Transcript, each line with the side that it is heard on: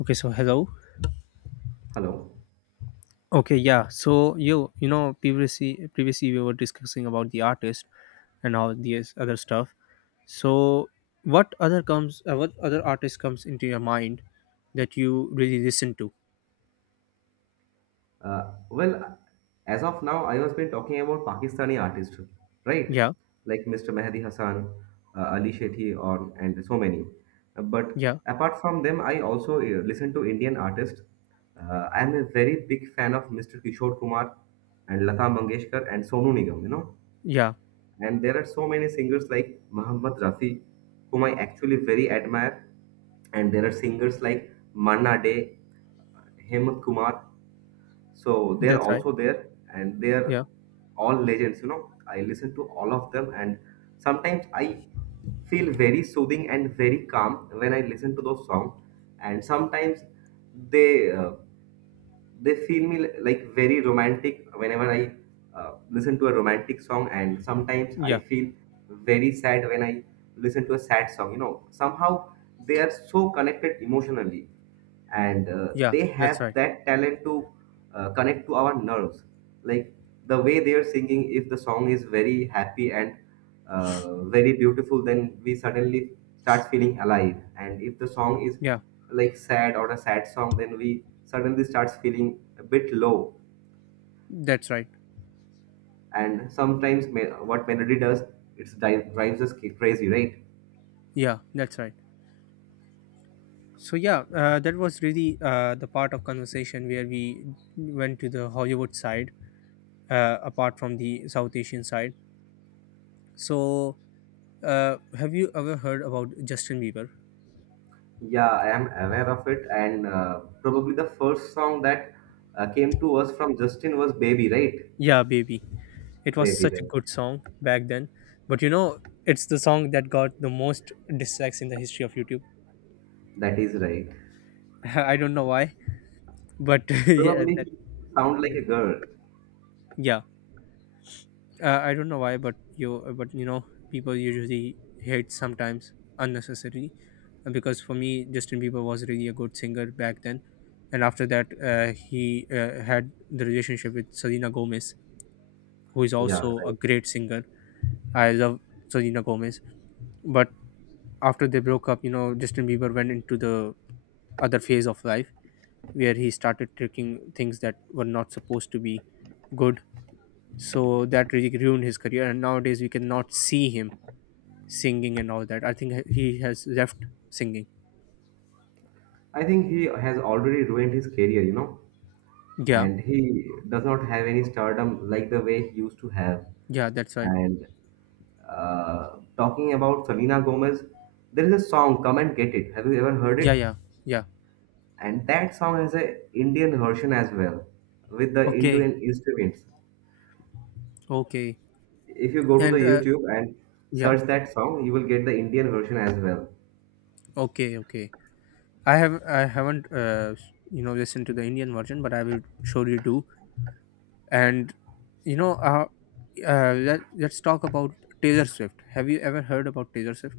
left: Okay, so hello.
right: Hello.
left: Okay, yeah. So you know previously we were discussing about the artist and all these other stuff. So what other comes what other artist comes into your mind that you really listen to?
right: Uh, well, as of now, I was been talking about Pakistani artists, right?
left: Yeah,
right: Like Mr. Mehdi Hassan, Ali Shetty, or and so many. But
left: yeah,
right: apart from them, I also listen to Indian artists. I am a very big fan of Mr. Kishore Kumar and Lata Mangeshkar and Sonu Nigam. You know,
left: yeah.
right: and there are so many singers like Mohammad Rafi, whom I actually very admire, and there are singers like Manna Day, Hemant Kumar, so they are
left: That's right.
right: also there, and they are
left: Yeah,
right: all legends, you know. I listen to all of them, and sometimes I feel very soothing and very calm when I listen to those songs, and sometimes they uh, they feel me like very romantic whenever i listen to a romantic song, and sometimes I
left: yeah,
right: feel very sad when I listen to a sad song, you know. Somehow they are so connected emotionally, and
left: yeah.
right: they
left: That's
right: have
left: right.
right: that talent to connect to our nerves, like the way they are singing. If the song is very happy and very beautiful, then we suddenly starts feeling alive, and if the song is
left: Yeah,
right: like sad or a sad song, then we suddenly starts feeling a bit low,
left: that's right.
right: and what melody does it drives us crazy, right?
left: Yeah, that's right. So yeah, that was really the part of conversation where we went to the Hollywood side, apart from the South Asian side. So, have you ever heard about Justin Bieber?
right: Yeah, I am aware of it, and probably the first song that came to us from justin was baby, right?
left: Yeah, baby. It was
right: Baby,
left: such a
right: right.
left: good song back then. But it's the song that got the most dislikes in the history of YouTube.
right: That is right.
left: I don't know why, but yeah,
right: Probably
left: that
right: he sound like
left: yeah.
right: a girl.
left: Yeah. I don't know why, but people usually hate sometimes unnecessarily because for me, Justin Bieber was really a good singer back then. And after that, he had the relationship with Selena Gomez, who is also
right: Yeah,
left: a
right: right.
left: great singer. I love Selena Gomez. But after they broke up, Justin Bieber went into the other phase of life where he started taking things that were not supposed to be good. So that really ruined his career. And nowadays, we cannot see him singing and all that. I think he has left singing.
right: I think he has already ruined his career, you know,
left: Yeah,
right: and he does not have any stardom like the way he used to have.
left: yeah, that's right.
right: And talking about Selena Gomez, there is a song "Come and Get It." Have you ever heard
left: Yeah,
right: it?
left: yeah, yeah.
right: And that song has a Indian version as well, with the
left: Okay,
right: Indian instruments.
left: okay.
right: If you go to the
left: And
right: YouTube and
left: yeah,
right: search that song, you will get the Indian version as well.
left: okay, okay. I haven't listened to the Indian version, but I will surely do. And you know uh, let, let's talk about Taylor Swift. Have you ever heard about Taylor Swift?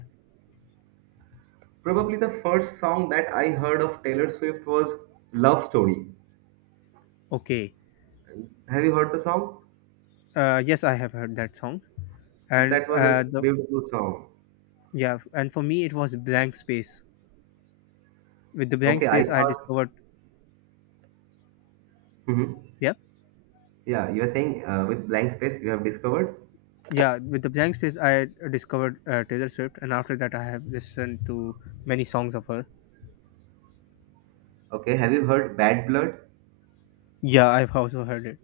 right: Probably the first song that I heard of Taylor Swift was Love Story.
left: Okay.
right: Have you heard the song?
left: Yes, I have heard that song. and
right: That was
left: uh
right: a
left: the
right: beautiful song.
left: yeah, and for me it was Blank Space. With the Blank
right: Okay, I
left: Space I
right: thought.
left: discovered,
right: Mhm.
left: yeah,
right: Yeah, you are saying with blank space you have discovered.
left: yeah, with the Blank Space I discovered Taylor Swift, and after that I have listened to many songs of her.
right: Okay, have you heard Bad Blood?
left: Yeah, I've also heard it.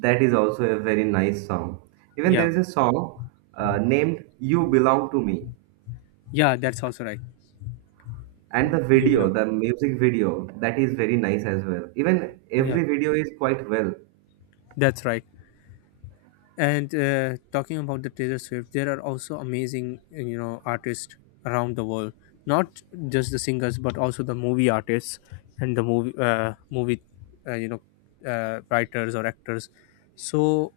right: That is also a very nice song. Even
left: Yeah,
right: there is a song named You Belong to Me.
left: yeah, that's also right.
right: And the
left: You belong,
right: video, the music video, that is very nice as well. Even
left: yeah,
right: every video is quite well.
left: that's right. And talking about the Taylor Swift, there are also amazing, artists around the world. Not just the singers, but also the movie artists and the movie, uh, you know, writers or actors. So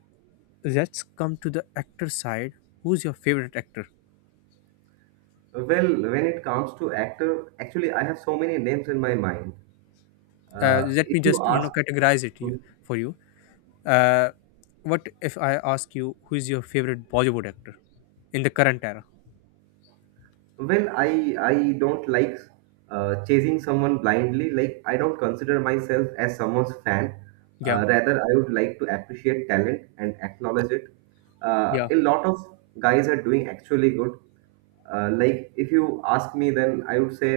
left: let's come to the actor side. Who's your favorite actor?
right: Well, when it comes to actor, actually, I have so many names in my mind.
left: Let
right: If
left: me
right: you
left: just,
right: ask,
left: categorize it for you. Uh, what if I ask you who is your favorite Bollywood actor in the current era?
right: well, I don't like chasing someone blindly. Like I don't consider myself as someone's fan.
left: Yeah,
right: Rather, I would like to appreciate talent and acknowledge it.
left: yeah,
right: A lot of guys are doing actually good. Like if you ask me, then I would say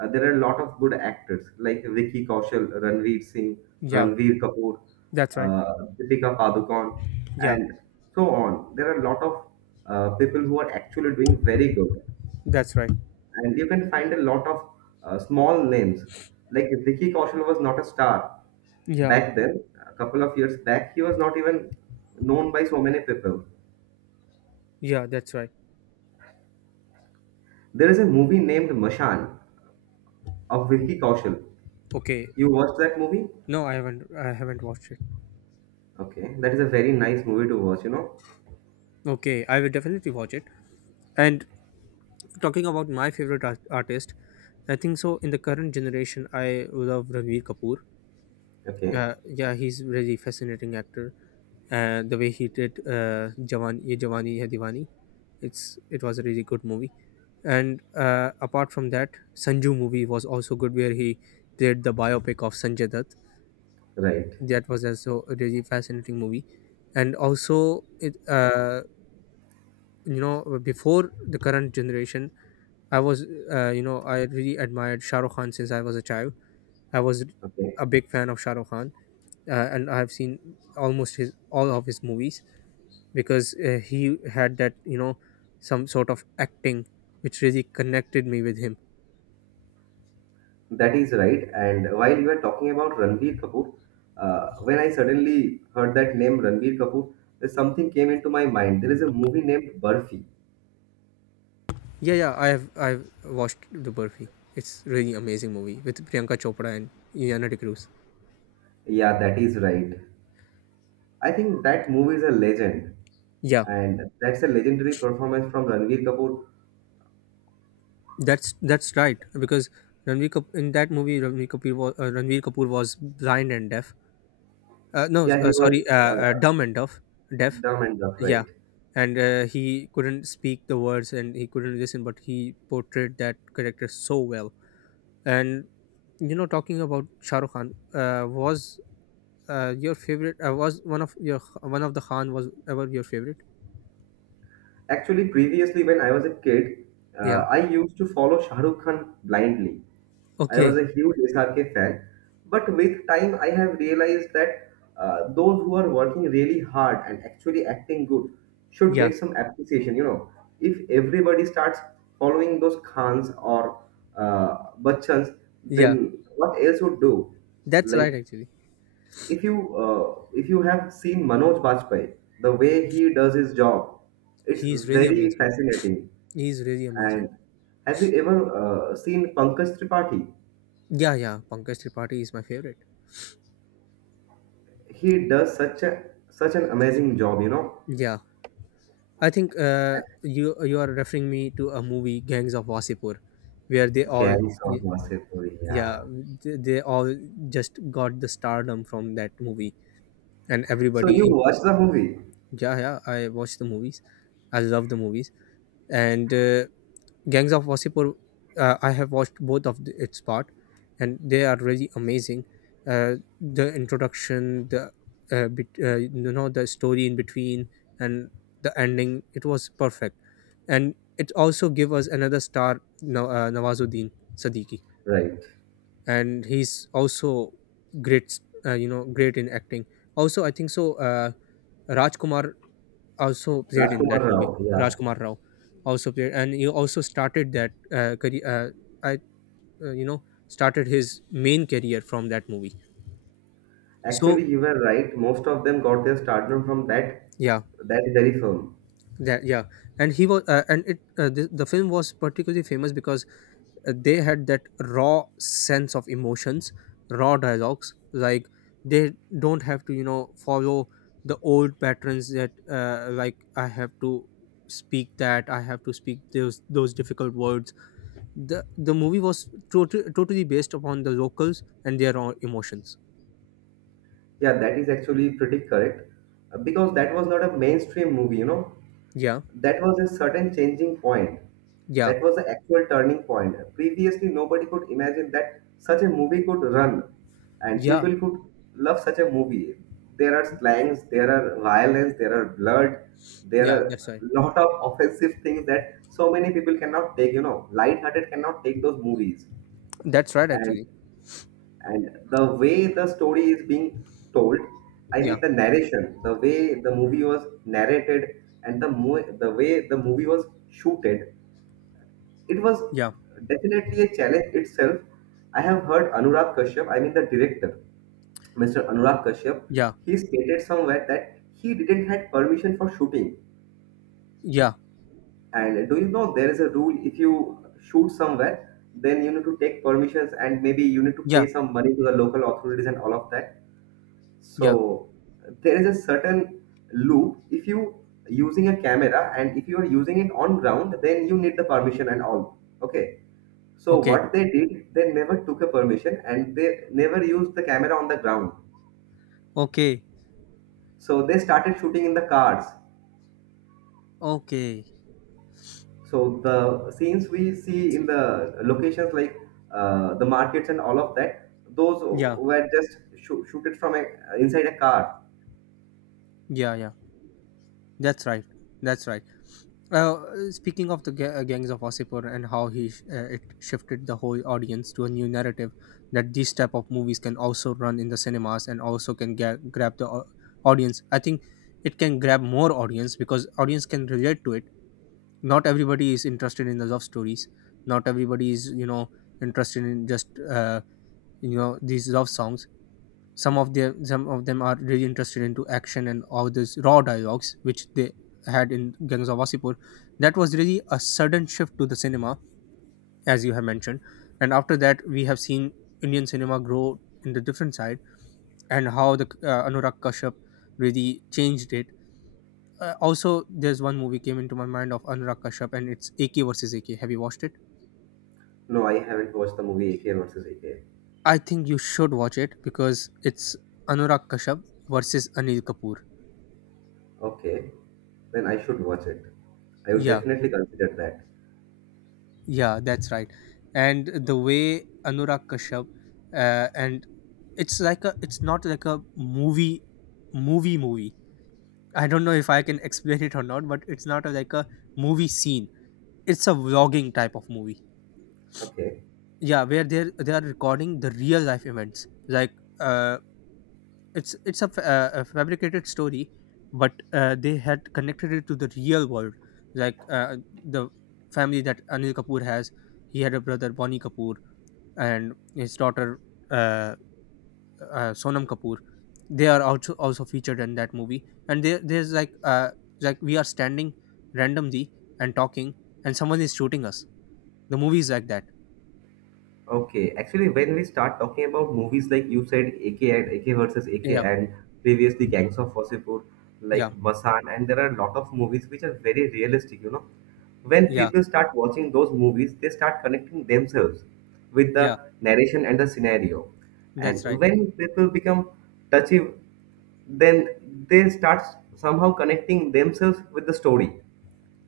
right: there are a lot of good actors like Vicky Kaushal, Ranveer Singh,
left: yeah.
right: Ranveer Kapoor,
left: That's right.
right: Deepika Padukone,
left: Yeah,
right: and so on. There are a lot of people who are actually doing very good,
left: that's right.
right: and you can find a lot of small names. Like Vicky Kaushal was not a star
left: Yeah,
right: back then. A couple of years back, he was not even known by so many people.
left: yeah, that's right.
right: There is a movie named Mashan of Vicky Kaushal.
left: Okay,
right: You watched that movie?
left: no, I haven't watched it.
right: Okay, that is a very nice movie to watch, you know.
left: Okay, I will definitely watch it. And talking about my favorite artist, I think so. In the current generation, I love Ranveer Kapoor.
right: Okay,
left: Yeah, he's really fascinating actor. The way he did Jawan, Ye Jawani Hai Diwani, it was a really good movie. And apart from that, Sanju movie was also good, where he played the biopic of Sanjay Dutt.
right: right.
left: That was also a really fascinating movie, and also it before the current generation I was I really admired Shah Rukh Khan since I was a child. I was
right: Okay,
left: a big fan of Shah Rukh Khan, and I have seen almost his all of his movies, because he had that some sort of acting which really connected me with him.
right: that is right. And while you were talking about Ranbir Kapoor, when I suddenly heard that name Ranbir Kapoor, something came into my mind. There is a movie named Burfi.
left: Yeah, yeah, I've watched the Burfi. It's really amazing movie with Priyanka Chopra and Iana de Cruz.
right: Yeah, that is right. I think that movie is a legend,
left: Yeah.
right: and that's a legendary performance from Ranbir Kapoor.
left: That's right because in that movie Ranveer Kapoor was blind and deaf. No,
right: Yeah, he was
left: sorry,
right: uh,
left: dumb and deaf. Deaf,
right: dumb and dumb,
left: yeah,
right: right?
left: and he couldn't speak the words and he couldn't listen, but he portrayed that character so well. And talking about Shah Rukh Khan, was your favorite? Was one of your one of the Khan was ever your favorite?
right: Actually, previously when I was a kid,
left: Yeah.
right: I used to follow Shah Rukh Khan blindly. I was
left: Okay.
right: a huge SRK fan, but with time I have realized that those who are working really hard and actually acting good should
left: Yeah.
right: get some appreciation. You know, if everybody starts following those Khans or Bachchans,
left: Yeah.
right: then what else would do?
left: That's right.
right: Like
left: Actually,
right: if you have seen Manoj Bajpayee, the way he does his job, it's
left: he's really
right: very
left: amazing.
right: fascinating.
left: He's really amazing.
right: And have you ever seen Pankaj Tripathi?
left: Yeah, yeah, Pankaj Tripathi is my favorite.
right: He does such an amazing job, you know.
left: Yeah, I think you are referring me to a movie Gangs of Wasipur, where they all
right: Carries
left: y-
right: off Vasipuri,
left: yeah,
right: yeah.
left: they all just got the stardom from that movie, and
right: So
left: everybody
right: you
left: in,
right: watched the movie,
left: yeah, yeah, I watched the movies, I love the movies, and Gangs of Wasseypur, I have watched both of its part, and they are really amazing. The introduction, the bet the story in between, and the ending, it was perfect, and it also gave us another star, Nawazuddin Siddiqui,
right: right?
left: and he's also great, great in acting. Also, I think so. Rajkumar also played in that
right: Rajkumar
left: movie.
right: Rao, yeah.
left: Rajkumar Rao also played, and he also started that career. I started his main career from that movie. So
right: Actually, you were right. Most of them got their stardom from
left: yeah,
right: that very film.
left: that yeah, and he was the film was particularly famous because they had that raw sense of emotions, raw dialogues. Like they don't have to follow the old patterns that like I have to speak those difficult words. The movie was totally based upon the locals and their own emotions.
right: Yeah, that is actually pretty correct, because that was not a mainstream movie, you know.
left: Yeah,
right: That was a certain changing point.
left: yeah,
right: That was the actual turning point. Previously, nobody could imagine that such a movie could run and
left: yeah,
right: people could love such a movie. There are slangs, there are violence, there are blood, there
left: yeah, that's
right: are
left: right,
right: lot of offensive things that so many people cannot take, you know, light-hearted cannot take those movies.
left: that's right
right: And
left: actually.
right: and the way the story is being told, I
left: Yeah,
right: mean the narration, the way the movie was narrated, and the way the movie was shooted, it was
left: yeah,
right: definitely a challenge itself. I have heard Anurag Kashyap, I mean the director, Mr. Anurag Kashyap,
left: yeah,
right: he stated somewhere that he didn't had permission for shooting.
left: yeah,
right: And do you know there is a rule? If you shoot somewhere, then you need to take permissions, and maybe you need to
left: yeah,
right: pay some money to the local authorities and all of that.
left: yeah,
right: So there is a certain loop. If you using a camera and if you are using it on ground, then you need the permission and all, okay? So
left: okay,
right: what they did, they never took a permission, and they never used the camera on the ground.
left: okay,
right: So they started shooting in the cars.
left: okay,
right: So the scenes we see in the locations like the markets and all of that, those
left: yeah,
right: were just shooted from a, inside a car.
left: yeah, yeah, that's right, that's right. Now, speaking of the Gangs of Wasseypur and how it shifted the whole audience to a new narrative that these type of movies can also run in the cinemas and also can grab the audience. I think it can grab more audience because audience can relate to it. Not everybody is interested in the love stories. Not everybody is interested in just these love songs. Some of them are really interested into action and all those raw dialogues which they had in Gangs of Wasseypur. That was really a sudden shift to the cinema, as you have mentioned. And after that we have seen Indian cinema grow in the different side, and how the Anurag Kashyap really changed it. Also there's one movie came into my mind of Anurag Kashyap, and it's AK versus AK. Have you watched it?
right: No, I haven't watched the movie ak versus ak.
left: I think you should watch it because it's Anurag Kashyap versus Anil Kapoor.
right: Okay, then I should watch it. I would
left: Yeah.
right: definitely consider that.
left: Yeah, that's right. And the way Anurag Kashyap, and it's like a, it's not like a movie, movie movie. I don't know if I can explain it or not, but it's not a, like a movie scene. It's a vlogging type of movie.
right: Okay.
left: Yeah, where they are recording the real life events. Like, uh, it's a, a fabricated story, but they had connected it to the real world. Like the family that Anil Kapoor has, he had a brother Bonnie Kapoor and his daughter uh, Sonam Kapoor. They are also featured in that movie. And there's like we are standing randomly and talking, and someone is shooting us. The movie is like that.
right: Okay. Actually, when we start talking about movies like you said, AK and AK versus AK,
left: Yeah,
right: and previously Gangs of Wasseypur, like
left: yeah,
right: Masan, and there are a lot of movies which are very realistic. You know, when
left: yeah,
right: people start watching those movies, they start connecting themselves with the
left: yeah.
right: narration and the scenario,
left: That's
right: and
left: right.
right: when people become touchy, then they start somehow connecting themselves with the story,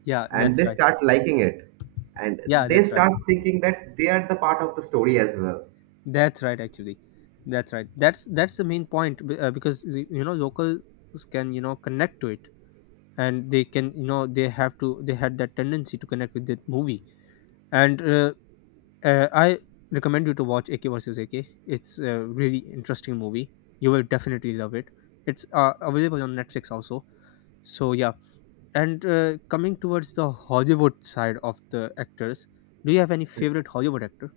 left: Yeah,
right: and
left: that's
right: they
left: right.
right: start liking it, and
left: Yeah,
right: they
left: that's right.
right: start thinking that they are the part of the story as well.
left: That's right. Actually, that's right. That's the main point because locals can connect to it, and they can they had that tendency to connect with that movie. And I recommend you to watch AK versus AK. It's a really interesting movie. You will definitely love it. It's available on Netflix also. So yeah, and coming towards the Hollywood side of the actors, do you have any favorite Hollywood actor?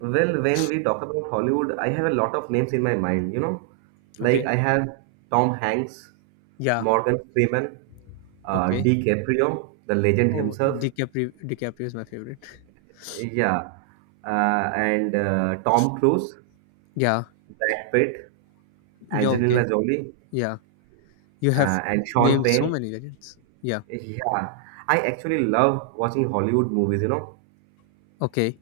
right: Well, when we talk about hollywood, I have a lot of names in my mind, you know. Like
left: Okay.
right: I have tom hanks,
left: Yeah.
right: morgan freeman,
left: Okay.
right: dicaprio the legend
left: Oh,
right: himself,
left: DiCaprio. DiCaprio is my favorite.
right: yeah, and tom cruise,
left: Yeah.
right: brad pitt,
left: Yeah.
right: angelina
left: Okay.
right: jolie,
left: Yeah. You have
right: and sean
left: named so
right: penn.
left: many legends. Yeah.
right: Yeah, I actually love watching hollywood movies, you know.
left: Okay.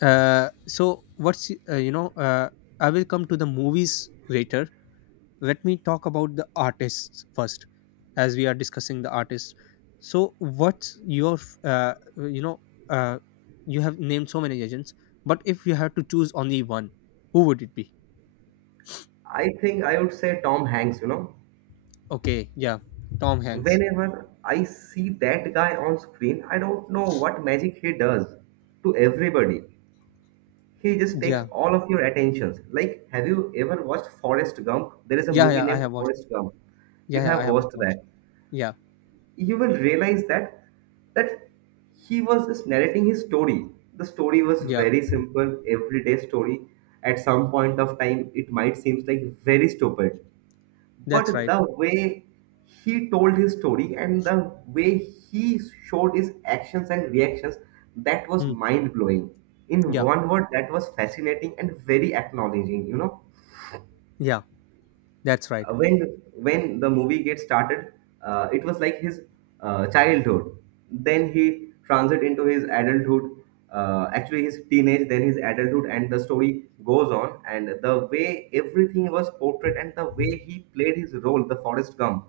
left: So what's I will come to the movies later. Let me talk about the artists first, as we are discussing the artists. So what's your uh, you have named so many agents, but if you had to choose only one, who would it be?
right: I think I would say Tom Hanks, you know.
left: Okay, yeah, Tom Hanks.
right: Whenever I see that guy on screen, I don't know what magic he does to everybody. He just takes
left: Yeah,
right: all of your attentions. Like, have you ever watched Forrest Gump? There is a
left: yeah,
right: movie
left: yeah, I
right: named
left: have watched it.
right: Forrest Gump. You
left: Yeah, yeah, I
right: have
left: have
right: watched
left: watched.
right: that.
left: Yeah,
right: You will realize that he was just narrating his story. The story was
left: yeah,
right: very simple, everyday story. At some point of time, it might seem like very stupid, but
left: that's right.
right: the way he told his story and the way he showed his actions and reactions, that was
left: Hmm.
right: mind blowing. In
left: Yeah,
right: one word, that was fascinating and very acknowledging, you know.
left: yeah, that's right.
right: Uh, when when the movie gets started, it was like his childhood, then he transit into his adulthood, actually his teenage, then his adulthood, and the story goes on, and the way everything was portrayed and the way he played his role, the forest gump,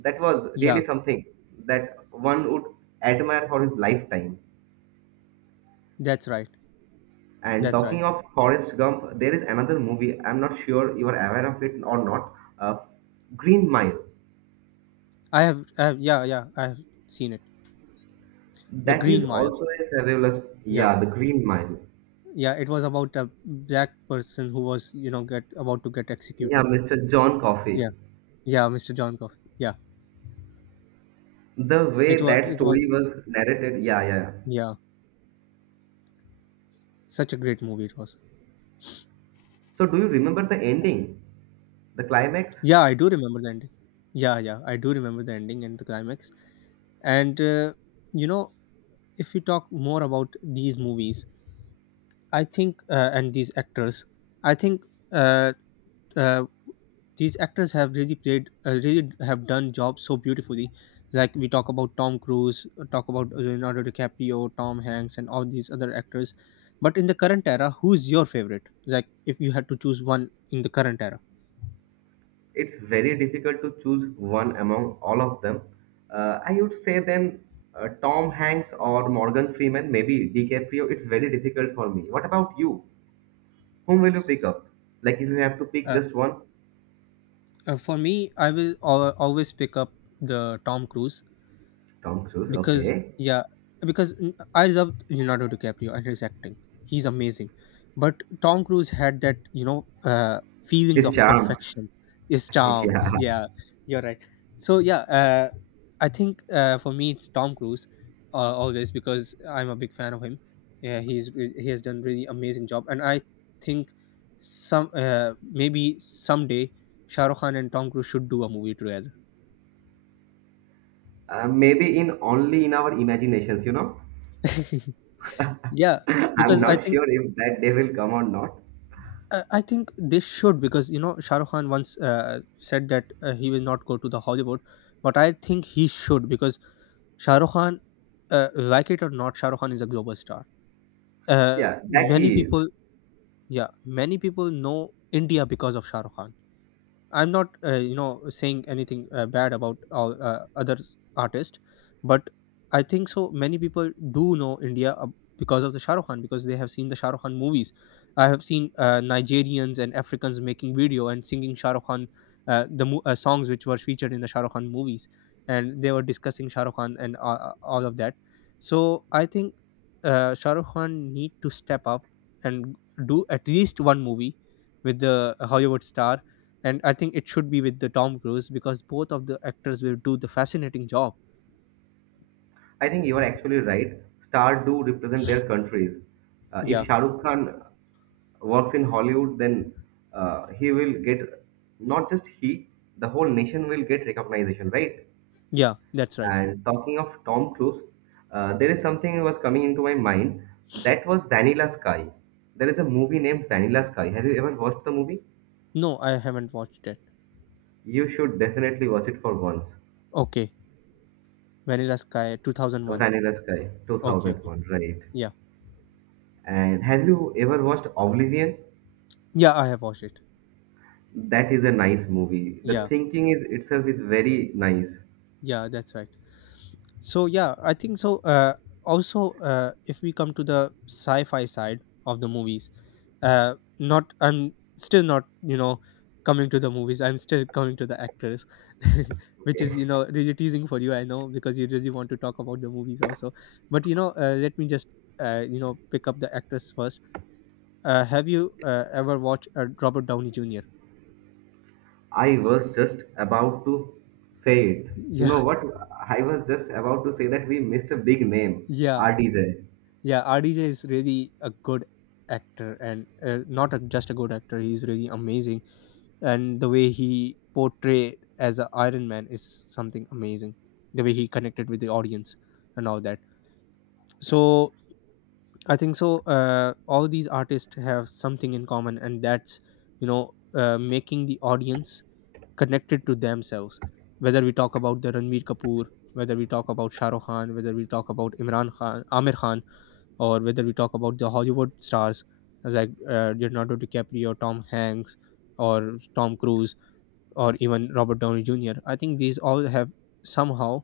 right: that was really
left: Yeah,
right: something that one would admire for his lifetime.
left: that's right.
right: And
left: That's right.
right: talking of Forrest Gump, there is another movie. I'm not sure you are aware of it or not. Green Mile.
left: I have, yeah, yeah, I have seen it. The
right: That is
left: Green Mile.
right: also a fabulous.
left: Yeah.
right: Yeah, the Green Mile.
left: Yeah, it was about a black person who was, get about to get
right: Yeah,
left: executed.
right: Mr. John Coffey.
left: Yeah, yeah, Mr. John Coffey. Yeah,
right: The
left: it
right: way
left: was,
right: that
left: it
right: story
left: was,
right: was narrated. Yeah, yeah. Yeah.
left: yeah, such a great movie it was.
right: So, do you remember the ending, the climax?
left: Yeah, I do remember the ending. Yeah, yeah, I do remember the ending and the climax. And you know, if you talk more about these movies, I think, and these actors, I think, uh, uh, these actors have really played really have done jobs so beautifully. Like we talk about Tom Cruise, talk about Leonardo DiCaprio, Tom Hanks and all these other actors. But in the current era, who's your favorite? Like if you had to choose one in the current era.
right: It's very difficult to choose one among all of them. I would say then Tom Hanks or Morgan Freeman, maybe DiCaprio. It's very difficult for me. What about you? Whom will you pick up? Like if you have to pick
left: uh,
right: just one,
left: for me, I will always pick up the Tom Cruise,
right: Tom Cruise.
left: because
right: Okay,
left: yeah, because I love Leonardo DiCaprio and his acting. He's amazing. But Tom Cruise had that, you know, feelings
right: his
left: of
right: charms.
left: perfection. His charms,
right: Yeah,
left: yeah, you're right. So yeah, I think, for me it's Tom Cruise, always, because I'm a big fan of him. Yeah, he has done really amazing job, and I think some, maybe someday Shah Rukh Khan and Tom Cruise should do a movie together.
right: maybe in only in our imaginations. You know,
left: Yeah,
right: I'm
left: because I
right: not
left: think,
right: sure if that day will come or not.
left: I think this should, because you know Shah Rukh Khan once said that he will not go to the Hollywood, but I think he should, because Shah Rukh Khan, like it or not, Shah Rukh Khan is a global star.
right: Yeah, that
left: Many
right: he is.
left: people, yeah, many people know India because of Shah Rukh Khan. I'm not, you know, saying anything bad about all other artists, but I think so. Many people do know India because of the Shah Rukh Khan, because they have seen the Shah Rukh Khan movies. I have seen Nigerians and Africans making video and singing Shah Rukh Khan, songs which were featured in the Shah Rukh Khan movies, and they were discussing Shah Rukh Khan and all of that. So I think Shah Rukh Khan need to step up and do at least one movie with the Hollywood star, and I think it should be with the Tom Cruise, because both of the actors will do the fascinating job.
right: I think you are actually right. Stars do represent their countries. If
left: Yeah,
right: Shah Rukh Khan works in Hollywood, then he will get, not just he, the whole nation will get recognition, right?
left: yeah, that's right.
right: And talking of Tom Cruise, there is something that was coming into my mind. That was Vanilla Sky. There is a movie named Vanilla Sky. Have you ever watched the movie?
left: No, I haven't watched it.
right: You should definitely watch it for once.
left: Okay, Vanilla Sky 2001.
right: Vanilla Sky,
left: Okay, okay,
right: 2001, right?
left: yeah,
right: And have you ever watched Oblivion?
left: yeah, I have watched it.
right: That is a nice movie. The
left: Yeah,
right: thinking is itself is very nice.
left: yeah, that's right. So yeah, I think so. Also, if we come to the sci-fi side of the movies, not I'm still not, you know, coming to the movies. I'm still coming to the actors, which is, you know, really teasing for you. I know, because you really want to talk about the movies also. But you know, let me just you know pick up the actors first. Have you ever watched Robert Downey Jr.?
right: I was just about to say it. You
left: Yeah,
right: know what? I was just about to say that we missed a big name,
left: yeah.
right: RDJ.
left: Yeah, RDJ is really a good actor, and not a, just a good actor, he's really amazing. And the way he portrayed as an Iron Man is something amazing. The way he connected with the audience and all that. So I think so. All these artists have something in common, and that's, you know, making the audience connected to themselves. Whether we talk about the Ranveer Kapoor, whether we talk about Shah Rukh Khan, whether we talk about Imran Khan, Amir Khan, or whether we talk about the Hollywood stars, like Leonardo DiCaprio, Tom Hanks, or Tom Cruise, or even Robert Downey Jr. I think these all have somehow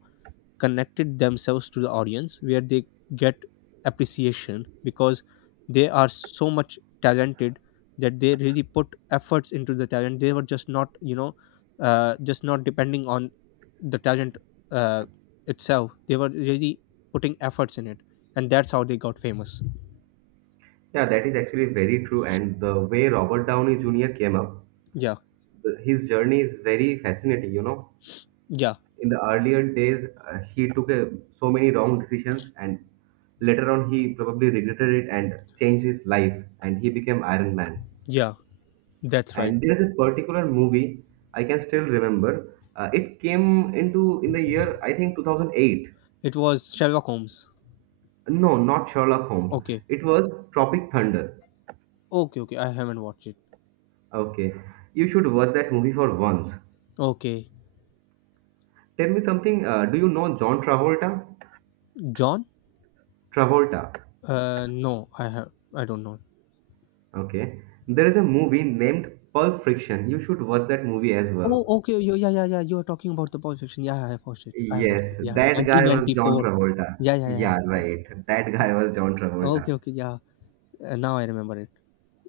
left: connected themselves to the audience, where they get appreciation, because they are so much talented that they really put efforts into the talent. They were just not, you know, just not depending on the talent, uh, itself. They were really putting efforts in it, and that's how they got famous.
right: Yeah, that is actually very true. And the way Robert Downey Jr. came up,
left: Yeah,
right: his journey is very fascinating. You know,
left: yeah,
right: in the earlier days, he took a, so many wrong decisions, and later on, he probably regretted it and changed his life, and he became Iron Man.
left: yeah, that's right.
right: And there's a particular movie I can still remember. It came into in the year I think 2008.
left: It was Sherlock Holmes.
right: No, not Sherlock Holmes.
left: Okay,
right: It was Tropic Thunder.
left: okay, okay. I haven't watched it.
right: Okay, you should watch that movie for once.
left: Okay,
right: Tell me something. Do you know John Travolta?
left: John?
right: Travolta.
left: No, I have. I don't know.
right: Okay. There is a movie named Pulp Friction. You should watch that movie as
left: Oh,
right: well.
left: okay. You Yeah, yeah, yeah. You are talking about the Pulp Fiction. Yeah, I have watched it. I have watched it.
right: Yes,
left: Yeah,
right: that guy was John
left: 1994.
right: Travolta.
left: Yeah, yeah,
right: Yeah,
left: yeah.
right: right. That guy was John
left: Okay,
right: Travolta.
left: okay, yeah. Now I remember it.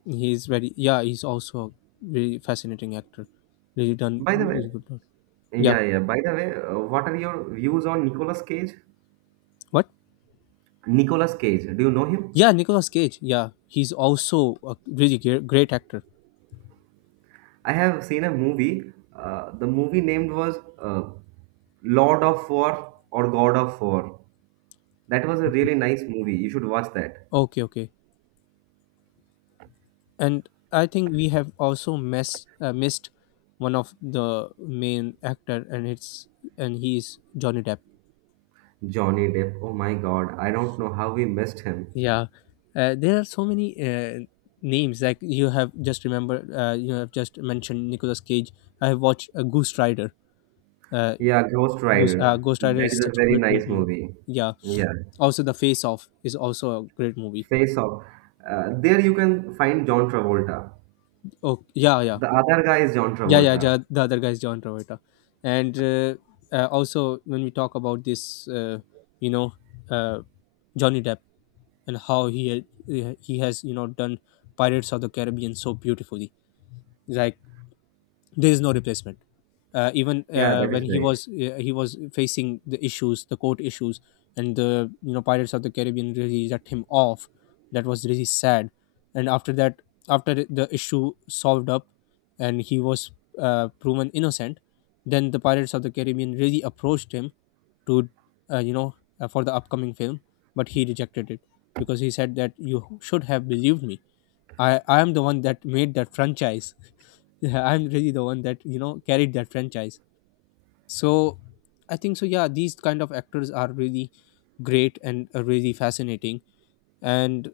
left: He's very. Yeah, he's also a very fascinating actor. Really done.
right: By the way,
left: Really good. Done. Yeah.
right: yeah, yeah, by the way, what are your views on Nicolas Cage?
left: What?
right: Nicolas Cage, do you know him?
left: Yeah, Nicolas Cage. Yeah, he's also a really great actor.
right: I have seen a movie. The movie named was Lord of War or God of War. That was a
left: Okay.
right: really nice movie. You should watch that.
left: Okay, okay. And I think we have also missed missed one of the main actor, and it's and he is Johnny Depp.
right: Johnny Depp. Oh my God, I don't know how we missed him.
left: Yeah, there are so many names. Like you have just remember, you have just mentioned Nicolas Cage. I have watched Ghost Rider. uh,
right: Yeah, Ghost Rider.
left: Ghost Rider
right: That
left: is
right: is a
left: such a
right: very
left: great,
right: nice
left: great movie.
right: movie.
left: Yeah,
right: Yeah,
left: also the Face Off is also a great movie.
right: Face Off. There you can find John Travolta.
left: Oh, yeah, yeah.
right: The other guy is John
left: Yeah, yeah,
right: Travolta.
left: the other guy is John Travolta, and also when we talk about this, you know, uh, Johnny Depp and how he, has, you know, done Pirates of the Caribbean so beautifully. Like, there is no replacement, uh, even
right: Yeah,
left: uh,
right: that
left: when
right: is right.
left: he was facing the issues, the court issues, and the, you know, Pirates of the Caribbean really let him off. That was really sad. And after that, after the issue solved up, and he was proven innocent, then the Pirates of the Caribbean really approached him to, you know, for the upcoming film, but he rejected it, because he said that you should have believed me. I'm the one that made that franchise. Yeah, I'm really the one that, you know, carried that franchise. So I think so. Yeah, these kind of actors are really great and really fascinating. And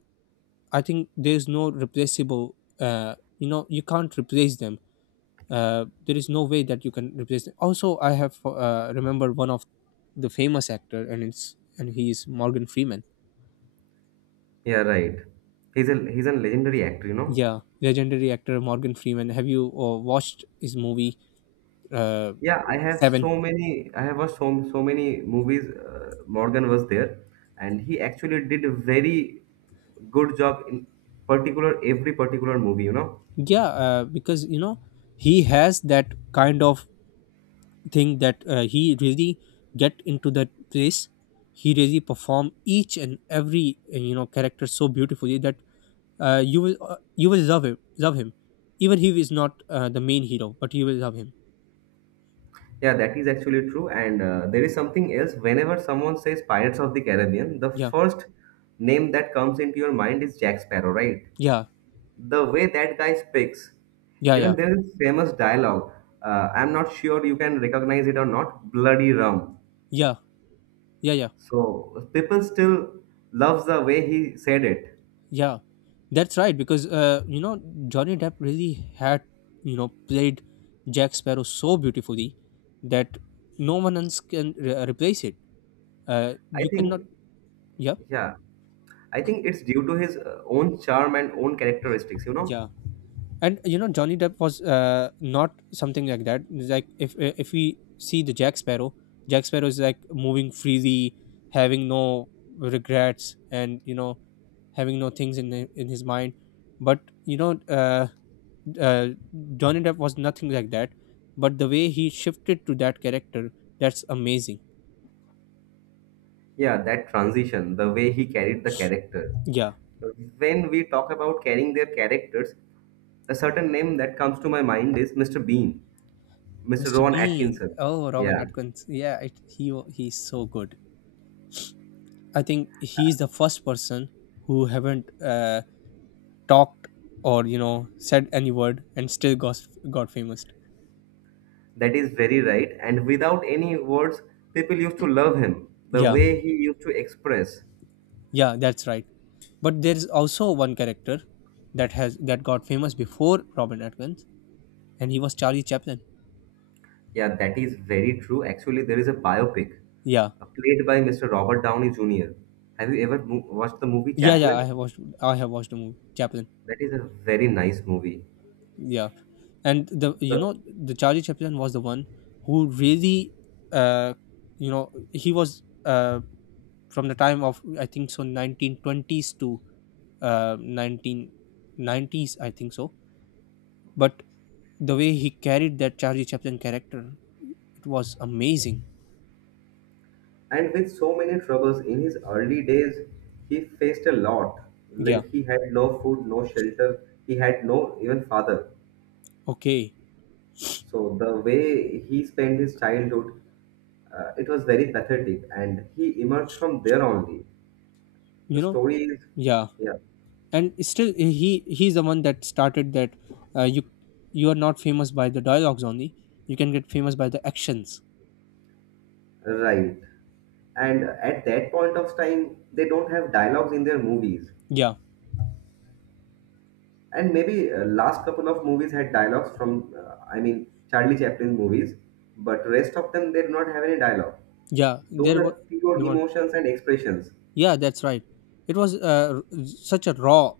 left: I think there's no replaceable. You know, you can't replace them. There is no way that you can replace them. Also, I have remembered one of the famous actor, and it's and he is Morgan Freeman.
right: Yeah, right. He's a legendary actor, you know.
left: Yeah, legendary actor Morgan Freeman. Have you watched his movie? Uh,
right: Yeah, I have
left: Seven.
right: so many. I have watched so many movies. Morgan was there, and he actually did a very good job in particular every particular movie. You know.
left: Yeah, because you know he has that kind of thing, that he really get into that place. He really perform each and every you know character so beautifully that you will love him, love him. Even he is not the main hero, but you will love him.
right: Yeah, that is actually true. And there is something else. Whenever someone says Pirates of the Caribbean, the
left: Yeah,
right: first name that comes into your mind is Jack Sparrow, right?
left: yeah,
right: The way that guy speaks,
left: yeah,
right: even
left: yeah,
right: there is famous dialogue, I'm not sure you can recognize it or not. Bloody rum.
left: yeah, yeah, yeah.
right: So people still loves the way he said it.
left: Yeah, that's right. Because you know Johnny Depp really had, you know, played Jack Sparrow so beautifully that no one else can replace it.
right: i
left: You cannot.
right: think
left: Yeah,
right: yeah i think it's due to his own charm and own characteristics, you know.
left: yeah. And you know Johnny Depp was not something like that. It's like, if we see the Jack Sparrow, Jack Sparrow is like moving freely, having no regrets, and, you know, having no things in his mind. But you know, uh, Johnny Depp was nothing like that, but the way he shifted to that character, that's amazing.
right: Yeah, that transition, the way he carried the character.
left: Yeah,
right: When we talk about carrying their characters, a certain name that comes to my mind is Mr. Bean, Mr.
left: Mr.
right: Rowan
left: Bean.
right: Atkinson.
left: Oh, Robin
right: Yeah,
left: Atkins. Yeah, he's so good. I think he's the first person who haven't talked or, you know, said any word and still got famous.
right: that is very right. And without any words, people used to love him, the
left: Yeah,
right: way he used to express.
left: yeah, that's right. But there is also one character that has that got famous before Robin Atkins, and he was Charlie Chaplin.
right: Yeah, that is very true. Actually, there is a biopic
left: Yeah,
right: played by Mr. Robert Downey Jr. Have you ever watched the movie
left: yeah, yeah, I
right: Chaplin?
left: have watched. I have watched the movie Chaplin.
right: That is a very nice movie.
left: Yeah, and the, you
right: The,
left: know, the Charlie Chaplin was the one who really, uh, you know, he was from the time of I think so 1920s to 1990s, I think so. But the way he carried that Charlie Chaplin character, it was amazing.
right: and with so many troubles in his early days, he faced a lot.
left: Yeah.
right: Like he had no food, no shelter, he had no even father.
left: Okay.
right: So the way he spent his childhood, it was very pathetic, and he emerged from there only. The
left: You know.
right: story is,
left: Yeah.
right: yeah,
left: And still he's the one that started that, you, you are not famous by the dialogues only. You can get famous by the actions.
right: right. And at that point of time, they don't have dialogues in their movies.
left: Yeah,
right: And maybe last couple of movies had dialogues from, I mean, Charlie Chaplin's movies, but rest of them they do not have any dialogue.
left: yeah,
right: Those are pure
left: there were,
right: emotions and expressions.
left: yeah, that's right. It was such a raw,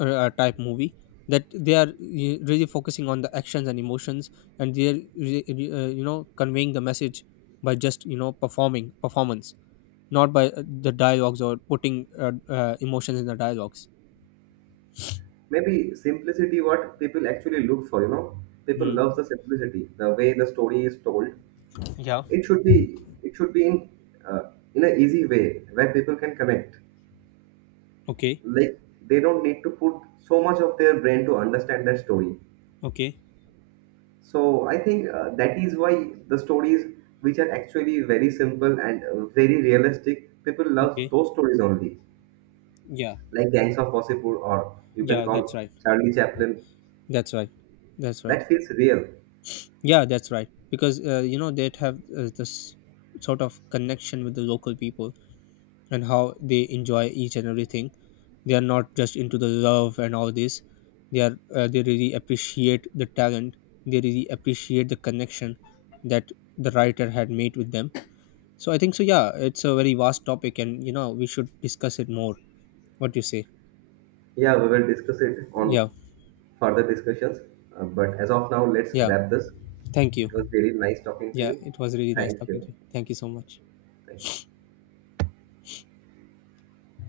left: type movie, that they are really focusing on the actions and emotions, and they're you know conveying the message by just, you know, performing performance, not by the dialogues or putting emotions in the dialogues.
right: Maybe simplicity what people actually look for, you know, people love
left: Hmm.
right: the simplicity, the way the story is told.
left: Yeah.
right: It should be, it should be in uh, in an easy way where people can connect.
left: Okay.
right: Like they don't need to put so much of their brain to understand that story.
left: Okay.
right: So I think that is why the stories which are actually very simple and very realistic, people love
left: Okay.
right: those stories only.
left: Yeah.
right: Like Gangs of Wasseypur, or you can
left: Yeah.
right: call
left: That's right.
right: Charlie Chaplin.
left: That's right. That's right.
right: That feels real.
left: Yeah. That's right. Because you know they'd have this sort of connection with the local people, and how they enjoy each and everything. They are not just into the love and all this. They are. They really appreciate the talent. They really appreciate the connection that the writer had made with them. So I think so. Yeah. It's a very vast topic, and you know we should discuss it more. What do you say?
right: Yeah, we will discuss it on
left: Yeah.
right: further discussions. But as of now, let's
left: Yeah.
right: wrap this.
left: Thank you.
right: It was really nice talking to
left: Yeah,
right: you.
left: it was really nice
right: Thank
left: talking to
right: you.
left: you. Thank you so much.
right: Thank you.